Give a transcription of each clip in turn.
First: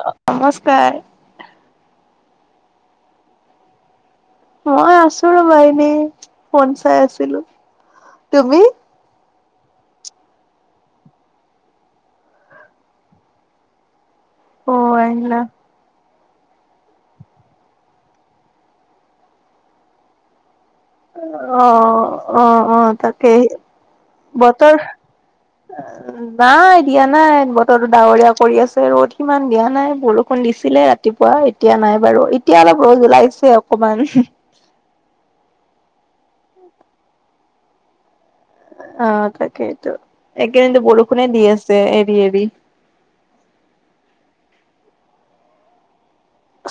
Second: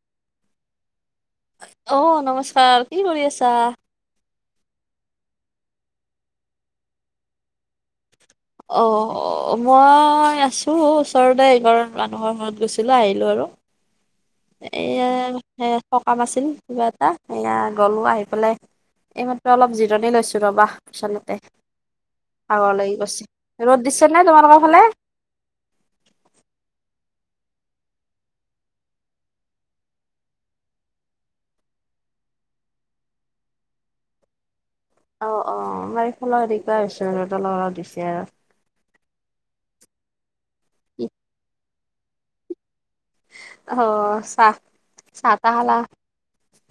অ নমস্কাৰ। অ নমস্কাৰ, কি কৰি আছা? মই আছো ৰবা এনেই ফোন চাই আছিলোঁ, তুমি? অঁ! মই আছোঁ ওচৰতে এইগ মানুহৰ ঘৰত গৈছিলোঁ আহিলোঁ আৰু অ এয়া আহিলা। হে সকাম আছিল কিবা এটা সয়া গ'লোঁ আহি পেলাই এইমাত্ৰ অলপ জিৰণি লৈছোঁ ৰ'বা। বিচনাতে অ অ ভাগৰ অ লাগি গৈছে তাকেই। ৰ'দ দিছে নে তোমালোকৰ বতৰ ফালে এ অ নাই দিয়া নাই বতৰতো ডাৱৰীয়া কৰি আছে, ৰ'দ সিমান দিয়া নাই বৰষুণ দিছিলে ৰাতি ৰাতিপুৱা এতিয়া নাই বাৰু এতিয়া অলপ ৰ'দ ওলাইছে অকমান। অ অ আমাৰ এইফালৰ দেখবা পাইছোঁ ৰ'দ অলপ দিছে। অঁ তাকেইটো। এই কেইদিনতো বৰষুণে দি আছে এৰি এৰি। অঁ! চাহ-চাহ-তাহ খালা?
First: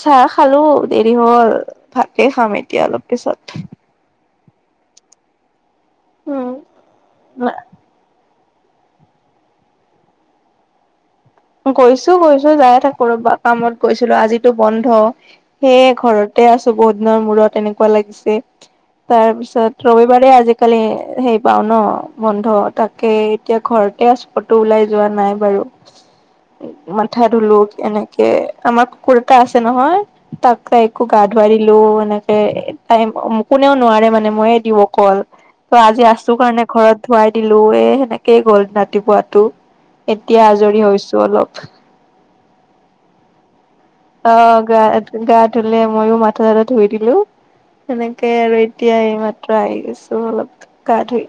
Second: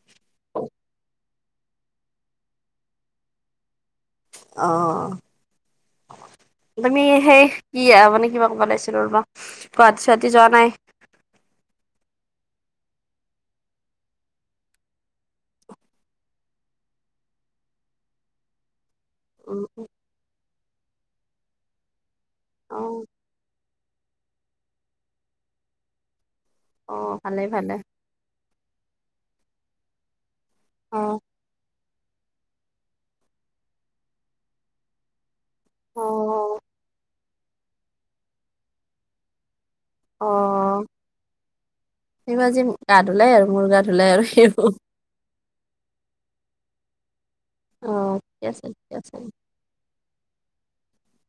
চাহ খালোঁ দেৰি হ'ল ভাতে খাম এতিয়া অলপ পিছত। অ, উম তুমি সেই কি আহ মানে কিবা ক'ব ওলাইছিলোঁ ৰবা গুৱাহাটী-চুৱাহাটী যোৱা নাই। গৈছোঁ গৈছোঁ যাই থাকো ৰবা কামত গৈছিলোঁ আজিতো বন্ধ। সেয়ে ঘৰতে আছোঁ বহুত দিনৰ মূৰত এনেকুৱা লাগিছে। তাৰ উম, পিছত ৰবিবাৰে আজিকালি সেই পাও ন বন্ধ। অ তাকেই এতিয়া ঘৰতে আছোঁ ক'তো ওলাই যোৱা নাই বাৰু। অ মাথা ভালে ধোলো ভালে তেনেকে। আমাৰ কুকুৰ এটা আছে নহয় তাকো একো অ', গা ধুৱাই দিলোঁ এনেকে এই টাইম উম কোনেও নোৱাৰে মানে মইয়ে দিও অকল। ত আজি আছো অ', কাৰণে ঘৰত ধুৱাই দিলো এই সেনেকেই গ'ল ৰাতিপুৱটো। অ, সিওঁ আজি গা ধুলে মোৰ গাত অ গা গা ধুলে। ময়ো মাথা চাঠা ধুই দিলো। অ', সেনেকে ঠিকে আৰু আছে ঠিকে এতিয়া আছে এইমাত্ৰ আহি গৈছোঁ অলপ গা ধুই।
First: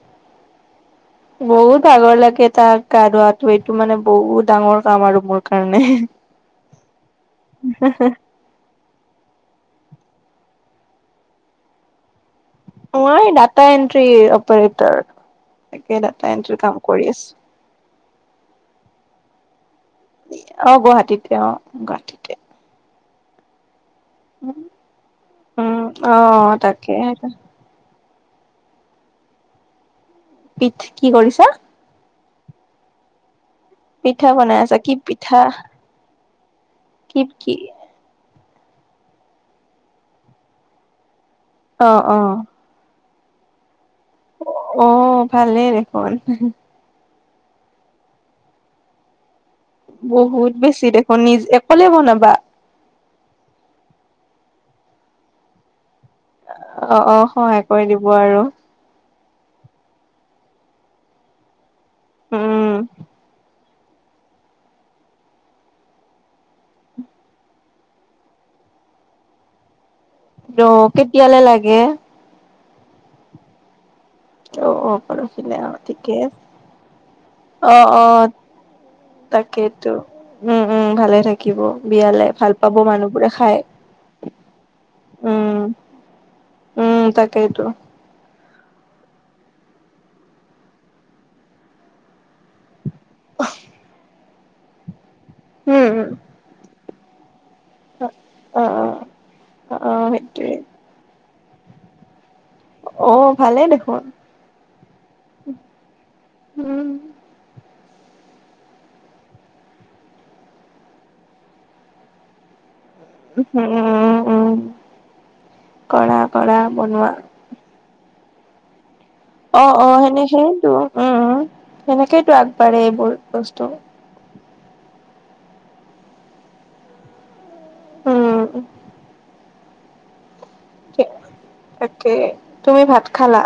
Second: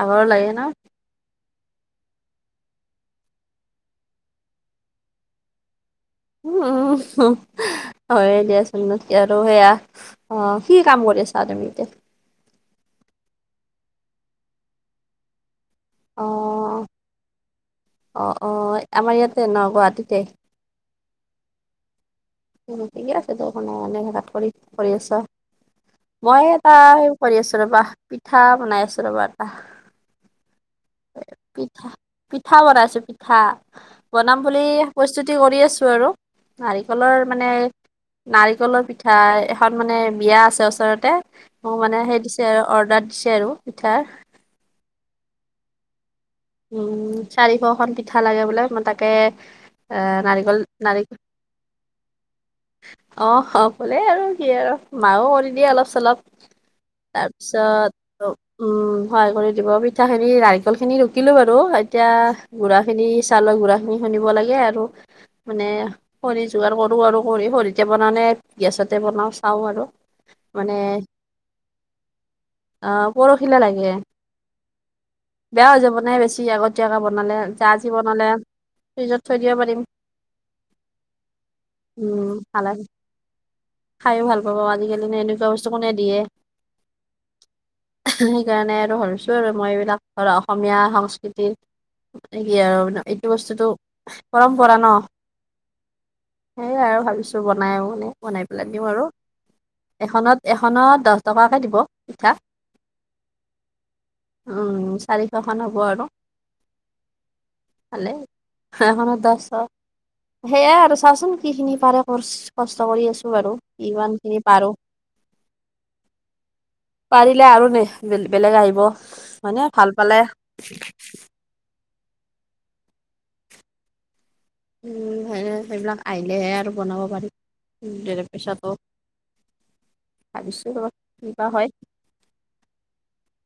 ভাগৰো লাগে ন? বহুত ভাগৰ লাগে তাক গা ধোৱাটো, এইটো মানে বহুত ডাঙৰ কাম আৰু মোৰ কাৰণে। উ হুম হয় দিয়া চোন। উন্নতি আৰু সেয়া। অ কি কাম কৰি আছা তুমি এতিয়া? মই ডাটা এন্ট্ৰি অপাৰেটৰ। তাকে ডাটা এণ্ট্ৰি কাম অ', কৰি আছোঁ। অ অ আমাৰ ইয়াতে না গুৱাহাটীতে? অ গুৱাহাটীতে অ গুৱাহাটীতে। ঠিকে আছে তো এনোত কৰি কৰি আছা, উম অ মই এটা তাকে সেই কৰি আছোঁ। ৰবা পিঠা বনাই আছো ৰ'বা এটা। পিঠ কি কৰিছা? পিঠা পিঠা বনাইছো পিঠ।, পিঠা বনাম বনাই বুলি আছা কি প্ৰস্তুতি পিঠা কৰি আছো আৰু। নাৰিকলৰ কি মানে কি নাৰিকলৰ পিঠা এখন মানে বিয়া আছে ওচৰতে। মোক অ মানে অ সেই দিছে আৰু অৰ্ডাৰ দিছে আৰু পিঠা। অ ভালেই দেখোন। উম চাৰিশখন পিঠা লাগে বোলে। মই তাকে এ বহুত নাৰিকল বেছি দেখোন নিজ অকলে বনাবা? অ অ কলে আৰু কি আৰু মাও কৰি দিয়ে অলপ চলপ। অ অ তাৰ সহায় কৰি দিব পিছত আৰু উম হয় কৰি দিব, পিঠাখিনি নাৰিকল খিনি ৰুকিলো বাৰু এতিয়া উম গুৰা খিনি চাউলৰ গুৰা খিনি খুন্দিব লাগে আৰু মানে খৰি যোগাৰ কৰোঁ আৰু খৰি খৰিতে বনাও নে, গেছতে বনাওঁ চাওঁ আৰু। অ মানে কেতিয়ালে লাগে? অ পৰহিলে লাগে। অ অ পৰহিলে ঠিক মানে বেছি আগতীয়াকে বনালে যা যি অ বনালে, ফ্ৰিজত থৈ দিব পাৰিম। তাকেইতো উম উম ভালে থাকিব বিয়ালে ভাল পাব মানুহবোৰে খাই। খাইয়ো ভাল পাব আজিকালি নো এনেকুৱা উম বস্তু কোনে দিয়ে উম তাকেইটো। সেইকাৰণে আৰু ভাৱিছো আৰু মই এইবিলাক ধৰ অসমীয়া সংস্কৃতি এই কি আৰু এইটো বস্তুটো পৰম্পৰা ন উম উম সেইয়াই আৰু ভাবিছো বনাই মানে বনাই অ পেলাই অ দিওঁ আৰু অ অ এখনত সেইটোৱে এখনত দহ টকাকে দিব পিঠা। অ ভালেই দেখোন। উম চাৰিশখন হ'ব আৰু উম ভালেই এখনত দহশ সেইয়াই আৰু চাচোন কিখিনি পাৰে ক কষ্ট কৰি আছো। উম বাৰু উ কিমান উম খিনি উম পাৰো কৰা কৰা বনোৱা। দেখিলে আৰু নে বেলেগ আহিব, অ মানে অ ভাল পালে। সেনে সেইটো উম সেনেকেইতো আগবাঢ়ে এইবোৰ বস্তু। উম, সে সেইবিলাক আহিলেহে আৰু বনাব পাৰি ধেৰ উম পইছা পাওঁ ভাবিছো ৰবা কি বা হয় তাকে, তুমি ভাত খালা?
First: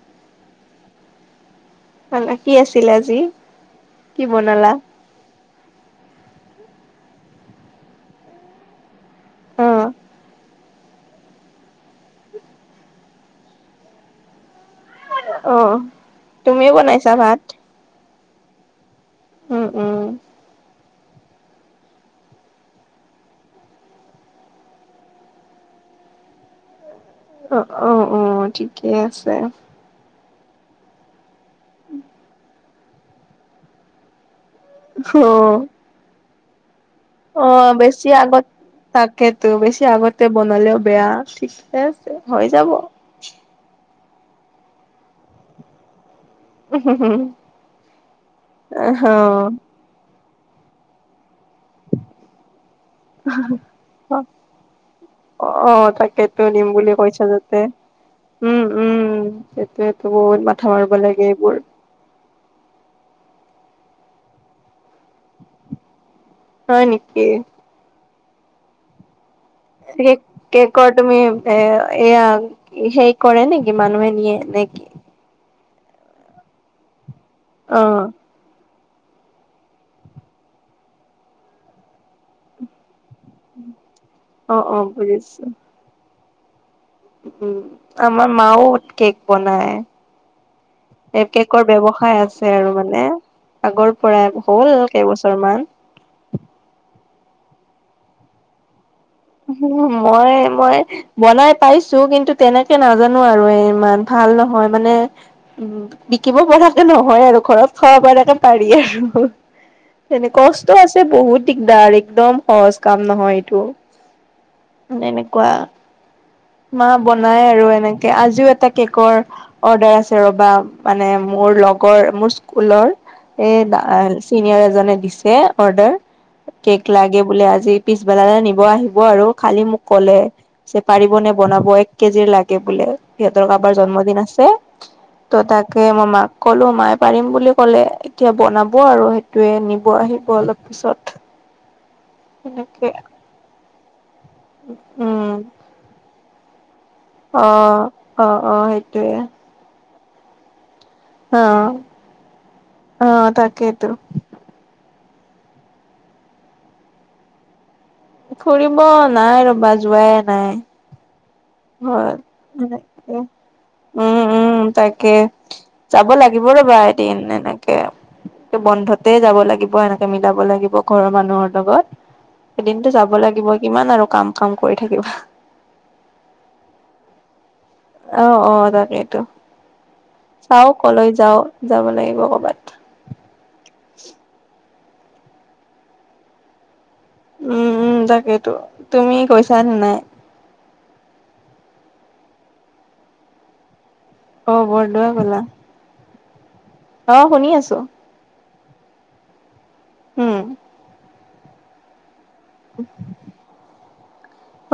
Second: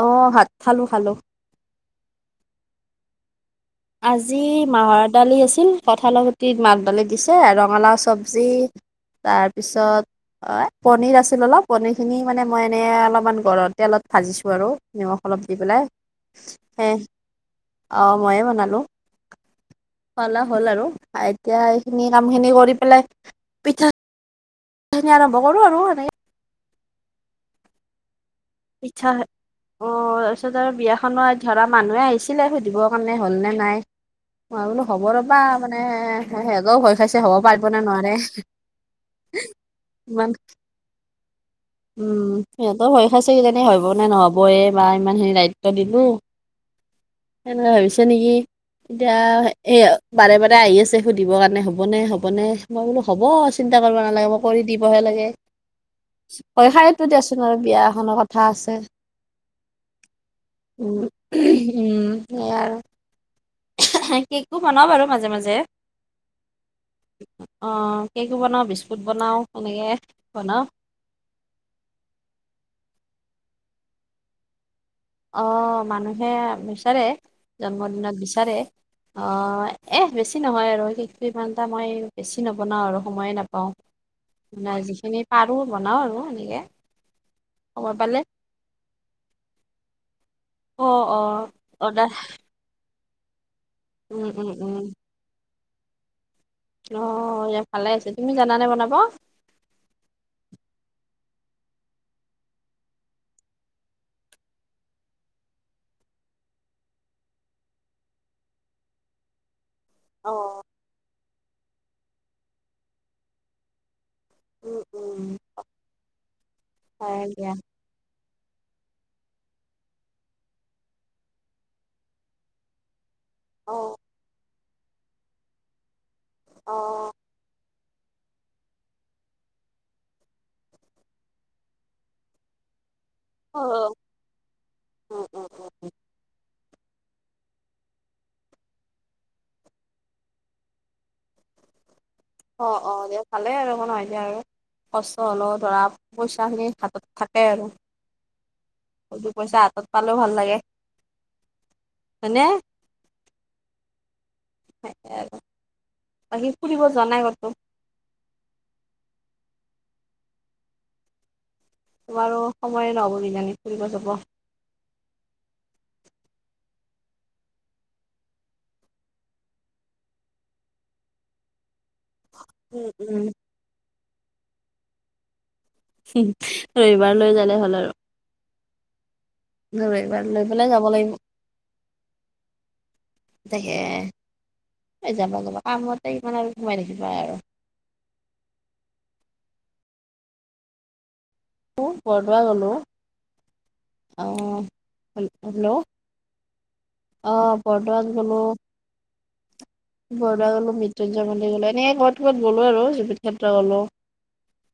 অ ভাত খালো খালো। খালা কি আছিলে আজি? কি আজি বনালা মাত দালি আছিল, কঁঠালৰ গুতিত মাতদালি দিছে, ৰঙালাও চব্জি অ তাৰপিছত এ পনীৰ আছিল অলপ পনীৰখিনি মানে মই এনেই অলপমান ঘৰত তেলত ভাজিছোঁ আৰু। নিমখ অলপ দি অ পেলাই তুমিও সে বনাইছা ভাত? অ ময়ে বনালো, উম উম খানা হ'ল আৰু এতিয়া এইখিনি কাম খিনি কৰি পেলাই পিঠা সেইখিনি আৰম্ভ কৰোঁ আৰু এনে অ অ অ ঠিক। পিঠা। অ তাৰপিছত আৰু বিয়াখনৰ ধৰা মানুহে আহিছিলে সুধিবৰ কাৰণে হ'ল নে নাই। মই বোলোঁ হব অ ৰ'বা মানে খাইছে হ'ব অ পাৰিব নে বেছি নোৱাৰে আগত, তাকেতো বেছি আগতে ইমান বনালেও বেয়া। ঠিক উম সিহঁতৰ ভয় খাইছে কিজানি হ'ব নে নহবয়ে বা ইমান খিনি দায়িত্ব দিলোঁ। সেনে ভাবিছে নেকি এতিয়া এই বাৰে, বাৰে আহি আছে সুধিবৰ কাৰণে হ'ব হ'বনে, হ'বনে মই বোলোঁ হ'ব চিন্তা কৰিব নালাগে, মই কৰি দিবহে লাগে। অ', তাকে। দিম ভয় বুলি খাইতো কৈছা, দিয়াচোন আৰু যাতে বিয়া এখনৰ কথা উম, আছে উম, সেইটোয়েতো বহুত মাথা মাৰিব উম লাগে এইবোৰ। উম, সেইয়া আৰু। কেকটো বনাওঁ বাৰু মাজে, মাজে। হয়, নিকি? অ', কেকো বনাওঁ, বিস্কুট বনাওঁ। [unintelligible] কেকট তুমি এ এয়া হেৰি কৰে নেকি মানুহে নিয়ে নেকি? অ', মানুহে বিচাৰে, অ', জন্মদিনত বিচাৰে। অ', এ বেছি নহয় আৰু [unintelligible] ঘণ্টা মই বেছি নবনাওঁ আৰু সময়ে নে পাওঁ অ', মানে অ', যিখিনি বুজিছো পাৰোঁ বনাওঁ আৰু এনেকে। উম, সময় পালে। আমাৰ মাও কেক বনায়। অ', এই অ', কেকৰ অৰ্ডাৰ ব্যৱসায় আছে আৰু মানে। আগৰ উম, পৰা উম, হ'ল উম, কেইবছৰ মান। অ', ইয়া ভালে আছে, তুমি জানানে বনাব? মই, মই বনাই পাইছোঁ, কিন্তু তেনেকে নাজানোঁ আৰু ইমান ভাল নহয় মানে। উম, বিকিব পৰাকে নহয় আৰু ঘৰত খাব পৰাকে পাৰি আৰু। অ'। এনে কষ্ট আছে বহুত দিগদাৰ, একদম সহজ কাম নহয় এইটো। উম, মানে উম, এনেকুৱা মা হয় বনাই দিয়া। আৰু এনেকে আজিও এটা কেকৰ অৰ্ডাৰ আছে, ৰ'বা মানে মোৰ লগৰ মোৰ স্কুলৰ। এ অ', দা চিনিয়ৰ এজনে দিছে অৰ্ডাৰ কেক অ', লাগে বোলে আজি। পিছবেলালে নিব আহিব আৰু খালি মোক ক'লে যে, পাৰিব নে? বনাব এক কেজিৰ লাগে বোলে সিহঁতৰ কাবাৰ অ', জন্মদিন আছে। উম, উম ত' তাকে, মই মাক কলোঁ মাই পাৰিম বুলি ক'লে। এতিয়া বনাব আৰু সেইটোয়ে নিব আহিব অলপ পিছত। অ', সেনেকে অ', দিয়া ভালেই আৰু একো নহয় দিয়া আৰু কষ্ট উম হ'লেও ধৰা পইচাখিনি হাতত অ থাকে আৰু অ অ সেইটোয়ে সেই দু পইচা হাতত পালেও ভাল লাগে। অ', হয়নে? অ', তাকেতো। তাকেই আৰু বাকী ফুৰিব যোৱা নাই ক'তো? ফুৰিব নাই ৰ'বা যোৱাই নাই। হয়, তোমাৰো সময়ে নহ'ব [unintelligible] কিজানি ফুৰিব যাব। উম, উম, তাকে। যাব লাগিব ৰ'বা এদিন এনেকে। বন্ধতে যাব লাগিব এনেকে মিলাব লাগিব ঘৰৰ মানুহৰ লগত। উম, এদিনটো যাব উম, লাগিব কিমান আৰু কাম, কাম কৰি থাকিবা। ৰবিবাৰ লৈ যালে ভাল আৰু। অ', অ', তাকেতো ৰবিবাৰ লৈ পেলাই চাওঁ যাব ক'লৈ লাগিব। যাওঁ যাব লাগিব কৰ'বাত। তাকে, যাবা যাবা কামতে ইমান আৰু সোমাই থাকিবা আৰু। উম, উম, তাকেতো তুমি গৈছানে নাই? [unintelligible] বৰদোৱা গ'লোঁ। অ', বৰদোৱা গ'লা। হেল্ল' শুনি অ', আছো বৰদোৱাত গ'লো, উম। বৰদোৱা গ'লো মৃত্যু [unintelligible] গ'লো এনে ক'বাত ক'বাত গ'লো আৰু জুবিন ক্ষেত্ৰ গ'লো।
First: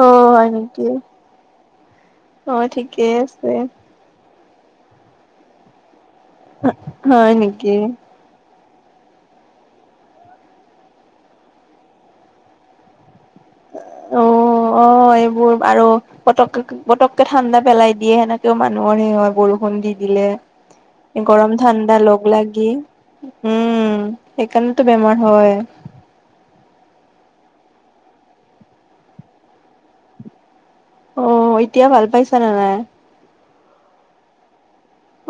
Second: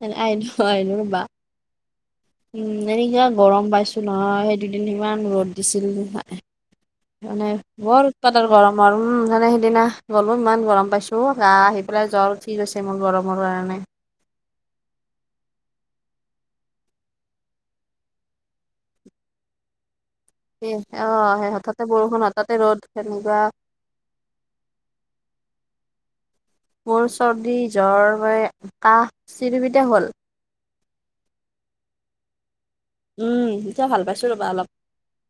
অ হয় আইলো নেকি আইলো ৰ'বা অ উম, ঠিকেই এনেকা আছে গৰম পাইছো। নহয় সেই দুদিন ইমান ৰ'দ দিছিল, হয় মানে নেকি। বৰ [unintelligible] গৰম আৰু উম, মানে সিদিনা গ'লো ইমান গৰম পাইছো গা আহি পেলাই জ্বৰ উঠিগৈছে মোৰ গৰমৰ কাৰণে। অ', অ', এইবোৰ আৰু পটককে পটককে ঠাণ্ডা পেলাই দিয়ে সেনেকেও মানুহৰ সেই হয়, বৰষুণ দি দিলে। এ অ' সেই গৰম হঠাতে ঠাণ্ডা লগ বৰষুণ হঠাতে লাগি ৰ'দ তেনেকুৱা উম। সেইকাৰণেতো বেমাৰ হয়। মোৰ চৰ্দি জ্বৰ হৈ কাহ চিৰিবিতে হ'ল। অ', এতিয়া ভাল পাইছা নে নাই? উম, এতিয়া ভাল পাইছোঁ ৰ'বা অলপ।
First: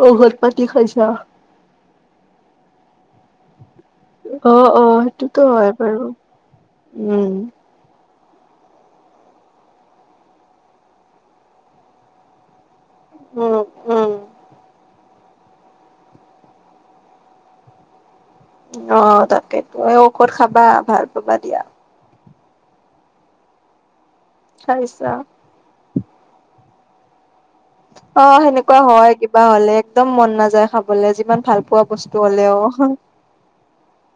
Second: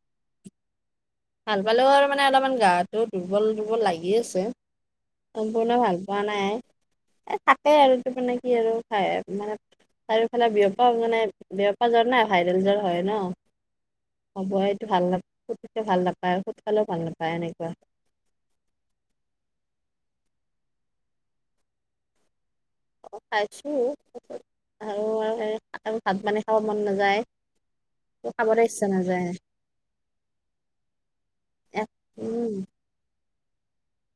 ঔষধ পাতি খাইছা? ভাল পালেও আৰু মানে অলপমান গাটো দুৰ্বল দুৰ্বল লাগি আছে। অ', অ', সেইটোতো হয় সম্পূৰ্ণ ভাল বাৰু। পোৱা নাই, উম, এ তাকে আৰু ত' মানে কি আৰু খাই মানে চাৰিওফালে বিয়পা মানে বিয় পা জ্বৰ না ভাইৰেল জ্বৰ হয় উম, উম। ন' হ'ব এইটো ভাল নাপ য় ভাল নাপায় ঔষধ খালেও ভাল নাপায় এনেকুৱা। অ', তাকেইতো এই ঔষধ খাবা ভাল পাবা দিয়া। খাইছোঁ। খাইছা? আৰু ভাত মানে খাব মন নাযায়। অ', খাবলৈ সেনেকুৱা ইচ্ছা হয়, নাযায় কিবা হ'লে একদম মন নাযায় খাবলে যিমান ভাল পোৱা এক বস্তু উম হ'লেও।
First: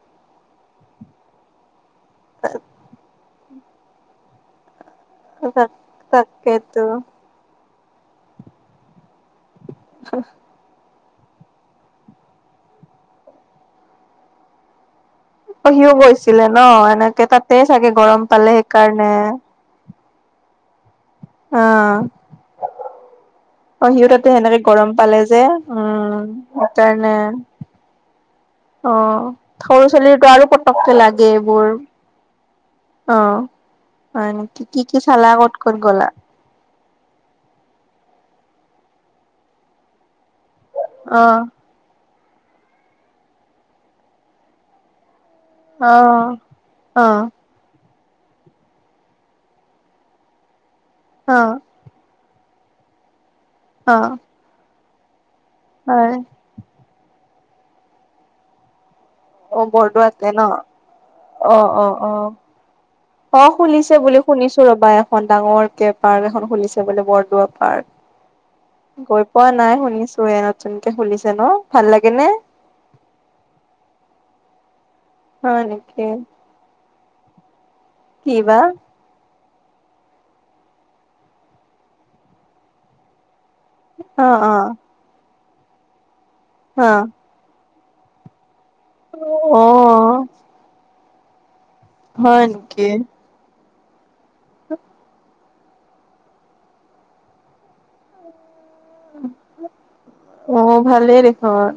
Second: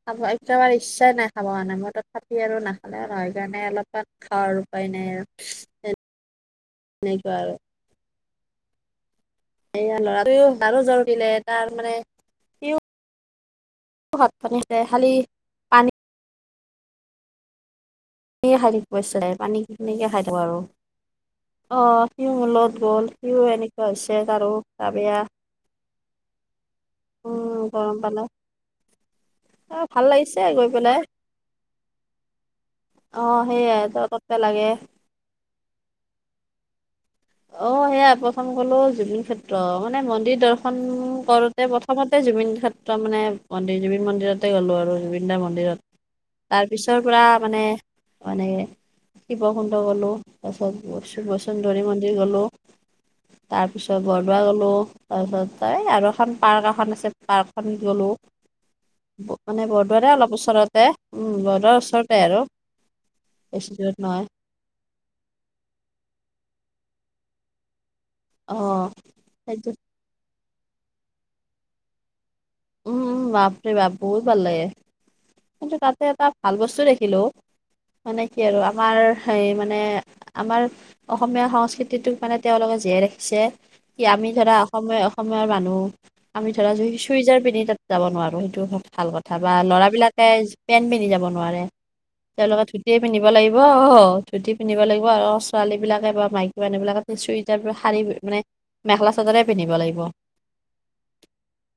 খাব একেবাৰে ইচ্ছাই নাই খাব কাৰণে, মই তথাপি আৰু নাখালে নহয় কাৰণে অলপমান খাও আৰু উপায় নাই আৰু। [unintelligible] তাকেইতো। এনেকুৱা আৰু। এইয়া ল'ৰাটোৱেও তাৰো জ্বৰ উঠিলে তাৰ মানে সিও ভাত পানী সিজাই খালি? অ', সিও পানীয়ে গৈছিলে ন' এনেকে তাতে চাগে গৰম পালে সেইকাৰণে। পিকিনিকে খাই থাকোঁ আৰু। [inaudible] আহ, সিও মোৰ লগত গ'ল সিও এনেকুৱা অ সিও হৈছে তাতে তাৰো সেনেকে গৰম গা পালে বেয়া। যে উম সেইকাৰণে উম, গৰম পালে। অ', এ সৰু ভাল ছোৱালীৰটো লাগিছে আৰু গৈ পতককে পেলাই লাগে এইবোৰ। অ', অ সেইয়াই তততে হয় লাগে নেকি কি কি চালা ক'ত ক'ত গ'লা? অ', সেয়া প্ৰথম গ'লো জুবিন ক্ষেত্ৰ মানে মন্দিৰ দৰ্শন অ কৰোতে প্ৰথম প্ৰথমতে জুবিন ক্ষেত্ৰ মানে মন্দিৰ জুবিন মন্দিৰতে গ'লো আৰু জুবিনদাৰ মন্দিৰ তমন্দিৰত অ তাৰ পিছৰ অ পৰা মানে মানে শিৱকুণ্ড গ'লো। তাৰ পিছত শিব অ চুন্দৰী মন্দিৰ গ'লো, অ তাৰপিছতৰ বৰদোৱা গ'লো তাৰপিছত ত' আৰু হয় এখন পাৰ্ক এখন আছে পাৰ্কখন গ'লো। অ মানে বৰদোৱাৰে বৰদোৱাতে অলপ ন ওচৰতে উম, অ বৰদোৱাৰ অ অ ওচৰতে আৰু। অ', বেছি দূৰত খুলিছে বুলি নহয় শুনিছো ৰ'বা এখন ডাঙৰকে পাৰ্ক এখন খুলিছে বোলে বৰদোৱা পাৰ্ক। অ গৈ পোৱা সেইটো নাই শুনিছো এ নতুনকে খুলিছে ন' ভাল লাগে নে? উম, উম, বাপৰে বাপ বহুত ভাল লাগে। হয় কিন্তু তাতে নেকি এটা ভাল বস্তু দেখিলো। মানে কি আৰু আমাৰ সেই মানে আমাৰ অসমীয়া সংস্কৃতিটোক মানে তেওঁলোকে জীয়াই ৰাখিছে। কি আমি অ ধৰা অ অসমীয়া-অসমৰ মানুহ আমি ধৰা অ চুইজাৰ পিন্ধি তাত যাব নোৱাৰো সেইটো। ভাল কথা বা অ ল'ৰা বিলাকে পেন্ট পিন্ধি যাব নোৱাৰে, হয় তেওঁলোকে নেকি ধুতিয়ে পিন্ধিব লাগিব অহ, ধুতি পিন্ধিব লাগিব, আৰু ছোৱালী বিলাকে বা মাইকী মানুহ বিলাকে চুইজাৰ, শাৰী মানে মেখেলা চাদৰে পিন্ধিব লাগিব। অ ভালেই দেখোন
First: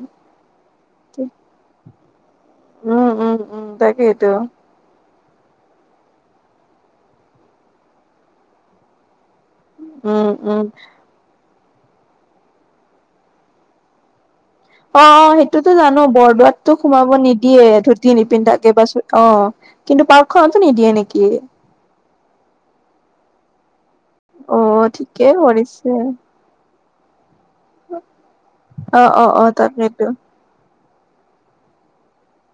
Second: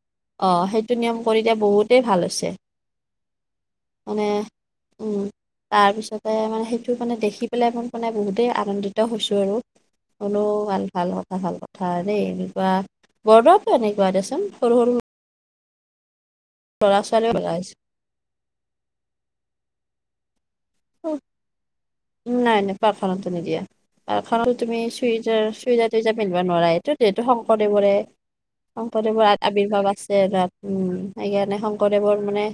অ', সেইটো নিয়ম কৰিলে বহুতেই ভাল হৈছে। উম, উম, উম তাক মানে উম, তাৰপিছতে মানে সেইটো মানে দেখি পেলাই মই মানে বহুতেই আনন্দিত হৈছো আৰু। উম হলেও উম ভাল-ভাল কথা ভাল কথা দেই এনেকুৱা। বৰদোৱাতো এনেকুৱা দেচোন সৰু-সৰু অ অ', সেইটোতো জানো বৰদোৱাতটো সোমাব ছোৱালীও লগাইছে নিদিয়ে ধুতি নিপিন্ধাকে, বা অ'। কিন্তু পাৰ্কখনতো নিদিয়ে নেকি? নাই, নাই পাৰ্কখনতো নিদিয়ে। পাৰ্কখনত অ তুমি ঠিকেই সুইদাৰ, কৰিছে চুইজাৰ-তুইজাৰ পিন্ধিব নোৱাৰা। এইটো যিহেতু শংকৰদেৱৰে, অ অ শংকৰদেৱৰ অ আৱিৰ্ভাৱ তাকেইতো আছে তাত উম। সেইকাৰণে শংকৰদেৱৰ মানে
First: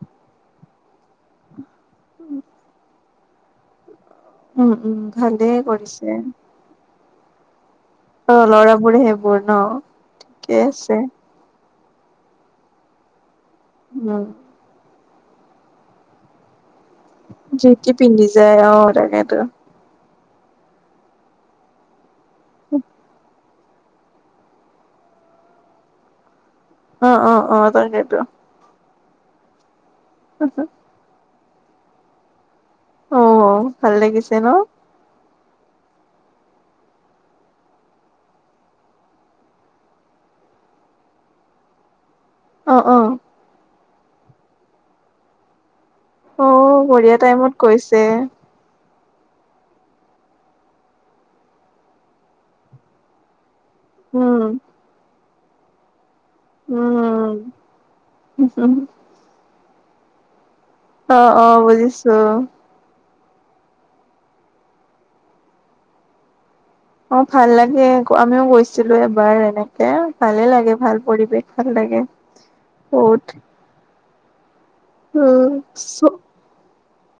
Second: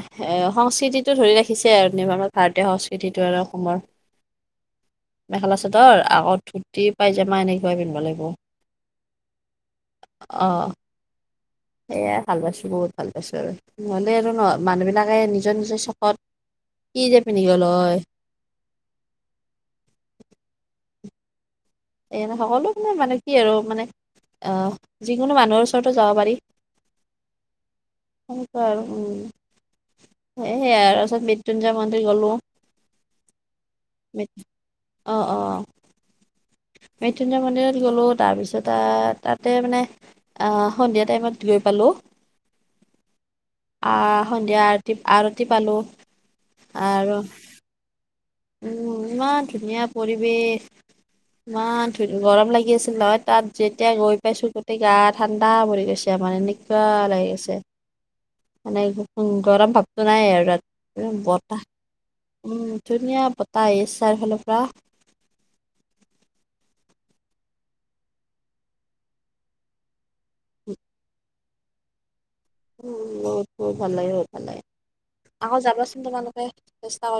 এ', সংস্কৃতিটো ধৰি ৰাখিছে আৰু আমাৰ ভাৰতীয় সংস্কৃতিটো আৰু অসমৰ। উম উম ভালেই মেখেলা-চাদৰ কৰিছে আকৌ ধূ্তি, পাইযামা এনেকুৱায়ে পিন্ধব লাগিব। অ', ল'ৰাবোৰে সেইবোৰ ন', অ ঠিকে আছে। সেয়াই ভাল পাইছোঁ, বহুত ভাল পাইছোঁ আৰু। নহ'লে উম আৰু ন'হ মানুহবিলাকে নিজৰ-নিজৰ চকত যি তি পিন্ধি যায় অ', তাকেটো। এনেই সকলো মানে-মানে কি আৰু মানে, আহ যিকোনো মানুহৰ ওচৰতো যাব পাৰি। অ', অ', অ', তাকেটো। সেইটোৱে আৰু। [unintelligible] সেইয়াই আৰু [unintelligible] মৃত্যুঞ্জয় মন্দিৰ গ'লো। অ', ভাল লাগিছে মৃত- ন। অ', অ'। মৃত্যুঞ্জয় মন্দিৰত গ'লো, তাৰপিছত তাতে মানে আহ, সন্ধিয়া টাইমত গৈ পালোঁ। অ', অ'। আহ, সন্ধিয়া আৰতি-আৰতি পালো। অ', বঢ়িয়া আৰু টাইমত গৈছে। উম, ইমান ধুনীয়া পৰিৱেশ। ইমান, গৰম লাগি আছিল নহয় তাত। যেতিয়া গৈ উম পাইছো গোটেই গা ঠাণ্ডা পৰি গৈছে আমাৰ এনেই [unintelligible] লাগি উম গৈছে, মানে গৰম ভাৱটো নাই আৰু তাত। একদম অ', বতাহ অ', বুজিছোঁ। উম ধুনীয়া বতাহ [unintelligible] ফালৰ পৰা। অ', ভাল লাগে। আমিও গৈছিলো এবাৰ এনেকে, ভালে লাগে, ভাল পৰিৱেশ। ভাল লাগে। উম, বহুত বহুত ভাল লাগে, বহুত ভাল লাগে। আকৌ যাবাচোন উ তোমালোকে চেষ্টা [unintelligible]